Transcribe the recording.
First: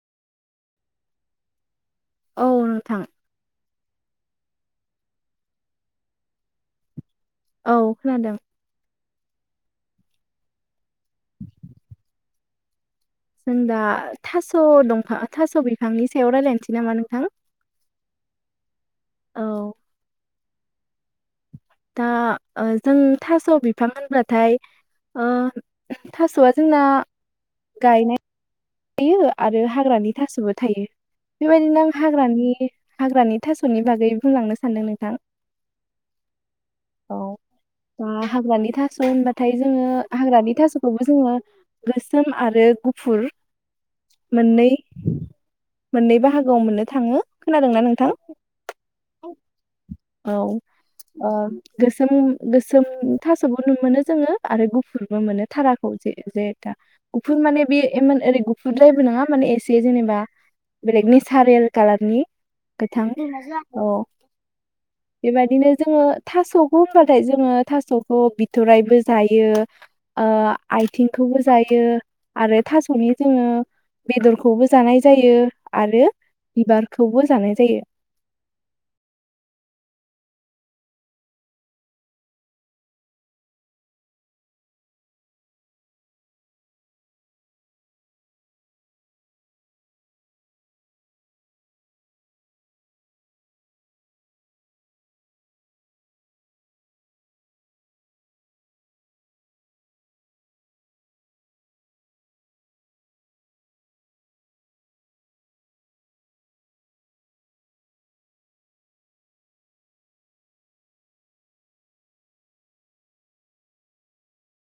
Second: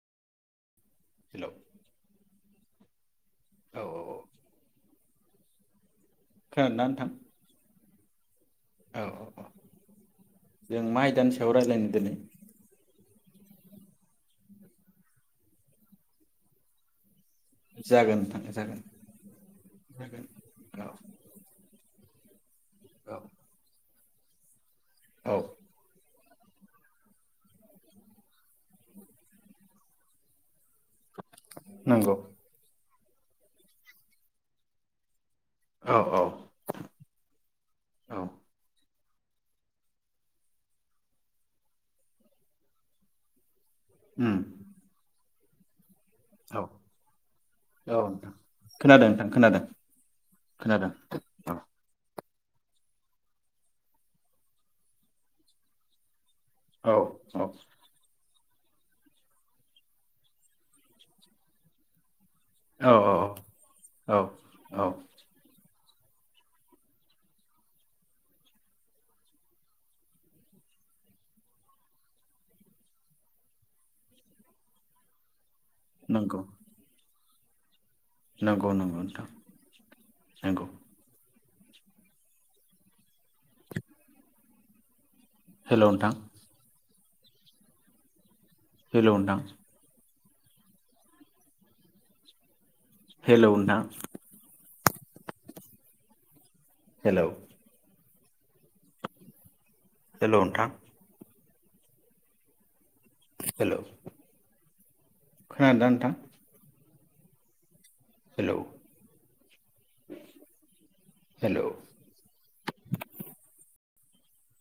हेल'। औ नोंथां। औ-औ-औ। खोनादों ना नोंथां? औ खोनादों। औ-औ-औ जों मा आयदानि सायाव रायज्लायनो दिनै? जों दा थास' दंफां थास' बिफांनि सायाव रायज्लायनोसै नामा नोंथां? जागोन नोंथां जागोन औ जागोन। औ। ओ-जों थास' बिफा होनब्ला। थाय। औ ओ- थास'आ जोंना, गायनाय थायो आरो हाग्रानि थास'बो थायो, बेबायदिनो आं नंगौ हाग्रानि हाग्रानि थास'नि बागै बुंलांनो सानदों नोंथां। औ औ औ औ दा हाग्रानि था स' होनबाथाय जोङो हाग्रानि थास'खौबो जोङो गोसोम आरो गुफुर। उम मोनै। मोननै औ बाहागोआव मोननो थाङो खोनादोंना औ नोंथां? खोनादों नोंथां खोनादों औ खोनादों ओ- औ गोसोम। गोसोम थास'बो नु मोनो जोङो आरो गुफुरबो मोनो थाराखौ जे। जा औ [unintelligible] माने बे [unintelligible] फुद्रायबो नङा माने एसे जेनेबा बेलेग नेचारेल कालारनि। औ गोथां औ औ बेबादिनो। जोङो थास'खौ होनबाथाय जोङो, थास'खौ बिथरायबो जायो, ओ-आथिंखौबो जायो, आरो थास'नि जोङो बेदरखौबो जानाय जायो। आरो नंगौ बिबारखौबो। जानाय जायो। नंगौ नंगौ नोंथां नंगौ। हेलौ नोंथां। हेलौ नोंथां। हेलौ नोंथां हेलौ हेलौ नोंथां हेलौ खोनादोना नोंथां? Hello hello